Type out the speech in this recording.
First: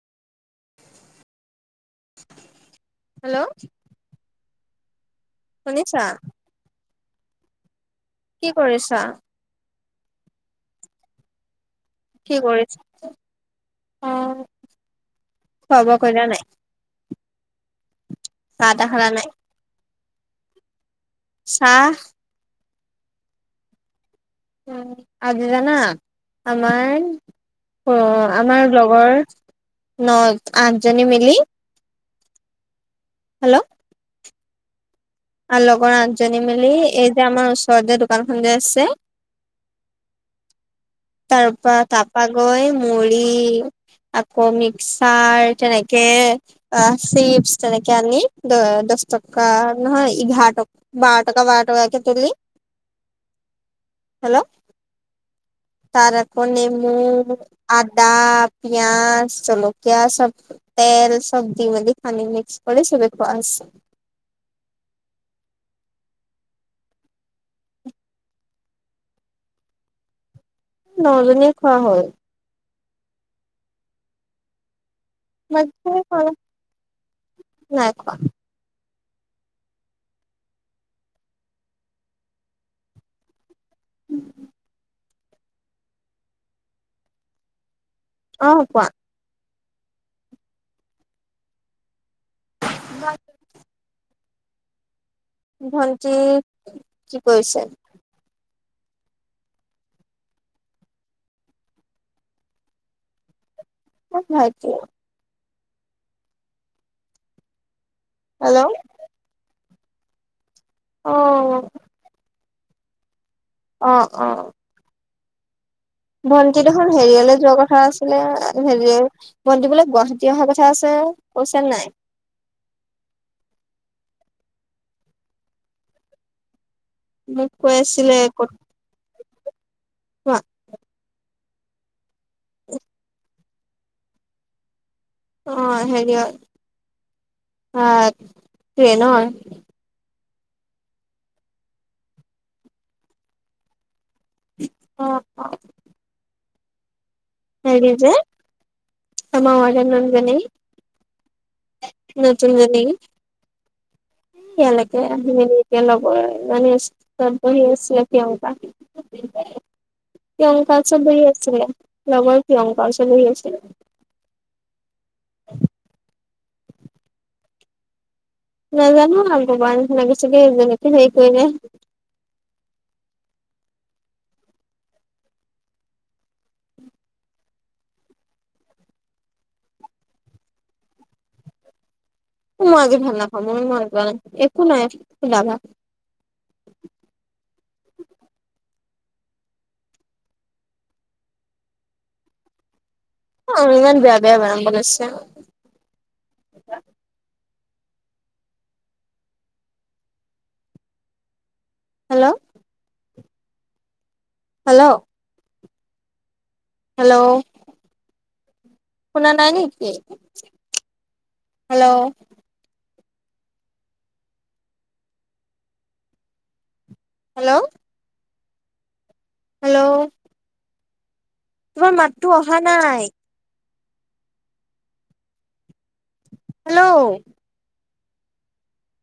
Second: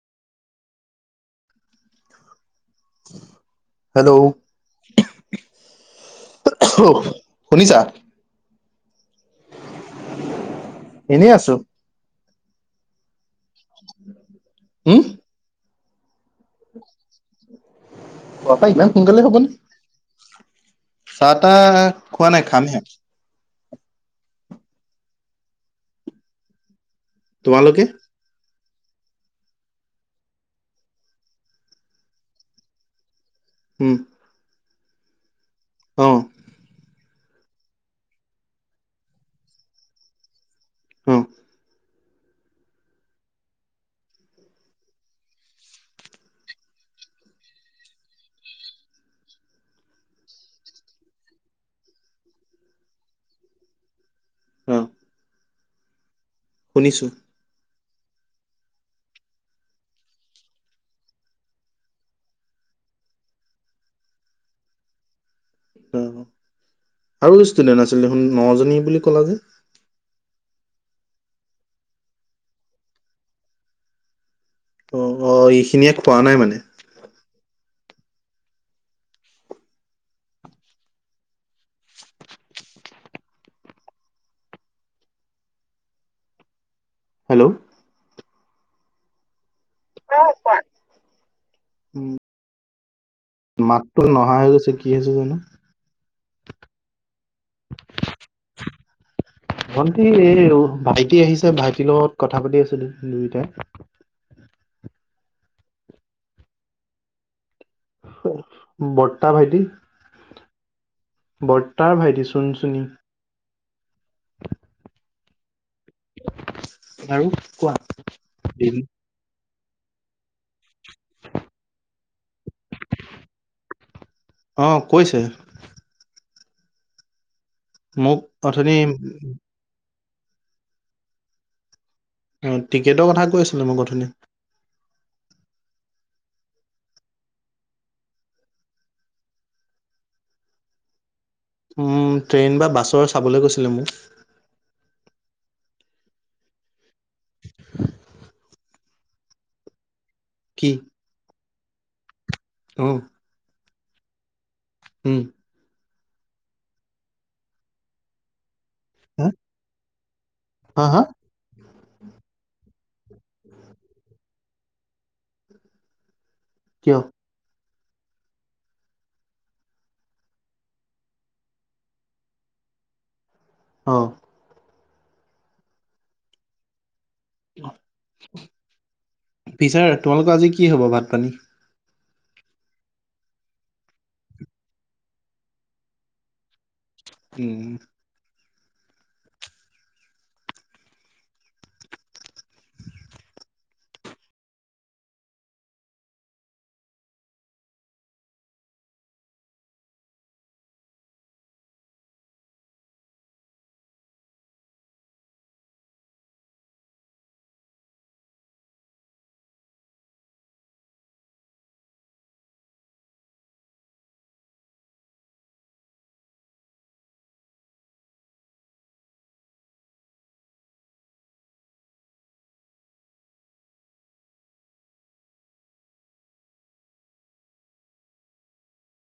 Hello. Hello. শুনিছা। শুনিছা? কি কৰিছা? এনে আছো। কি কৰিছা উম, উম, খোৱা বোৱা কৰিলা নাই। খোৱা বোৱা চাহ তাহ ইমান খালা সোনকালে নাই হ'বনে, চাহ তাহ খোৱা নাই খামহে। উম, আজি জানা, আমাৰ, তোমালোকে? অ'। আমাৰ লগৰ, নয়, আঠজনী মিলি হেল্ল'। উম, আৰু লগৰ অ', আঠজনী মিলি এই যে আমাৰ ওচৰতে দোকানখন যে আছে অ', তাৰ পৰা তাপা গৈ মুৰি আকৌ মিক্সাৰ যেনেকে অ', চিপছ তেনেকে আনি দ-দহটকা নহয় এঘাৰো টকা। বাৰটকা বাৰটকাকে তুলি, হেল্ল'। [unintelligible] তৰকণি শুনিছো মোৰ আদা, পিয়াজ, জ্বলকীয়া চব। তেল চব দি মেলি খানি মিক্স কৰি চবে খোৱা হৈছে। অ'। আৰু [unintelligible] দেখোন নজনী বুলি ক'লা যে। নজনীয়ে খোৱা হ'ল। অ' অ' এইখিনিয়ে খোৱা [unintelligible] নাই মানে। নাই খোৱা। [unintelligible] হেল্ল'। অ', কোৱা। অ', কোৱা, উম, [unintelligible] মাতটো নহা হৈ গৈছে কি হৈছে জানো। ভণ্টি, কি কৰিছা? ভণ্টি এই ভাইটি আহিছে ভাইটিৰ লগত কথা পাতি আছো দু-দুয়োটাই। [unintelligible] হেল্ল' বৰতা ভাইটি। অ' বৰতা ভাইটি সোণ সুনি। অ' অ'। ভণ্টি দুখন আৰু হেৰীয়ালে যোৱা কোৱা? কথা আছিলে, হেৰিয়াৰ। [unintelligible] গুৱাহাটী অহা কথা আছে কৈছে নে নাই? অ' কৈছে। মোক কৈ আছিলে মোক [unintelligible] কোৱা উম, টিকেটৰ কথা কৈ আছিলো মই গধূলি। অহ হেৰিয়ত অহ ট্ৰেইনৰ উম, ট্ৰেইন বা বাছৰ চাবলৈ কৈছিলে মোক। [unintelligible] হেৰি যে আমাৰ [unintelligible] কি? নতুন জনী অ এয়ালৈকে উম আহিলে সি। একে লগৰজনী আছিল বহি আছিলে তেওঁৰ পৰা। হা স অংকা হা চ হা বয় আছিল লগৰ কি অংকা চ বহ আছিল [unintelligible] কিয়? নাজানো ভগৱান লাগিছিলে যেনেকে হেৰি কৰিলে। অহ। পিছে তোমালোকৰ আজি কি হব ভাত -পানী? মই আজি ভাত নাখাওঁ, মই মাছ-মাংস একো নাই সুদা ভাত। উম। অহ, ইমান বেয়া বেয়া বেদাম বানাইছে। হেল্ল'। হেল্ল'। হেল্ল'। শুনা নাই নেকি? হেল্ল'। হেল্ল'। হেল্ল'। তোমাৰ মাততো অহা নাই। হেল্ল'।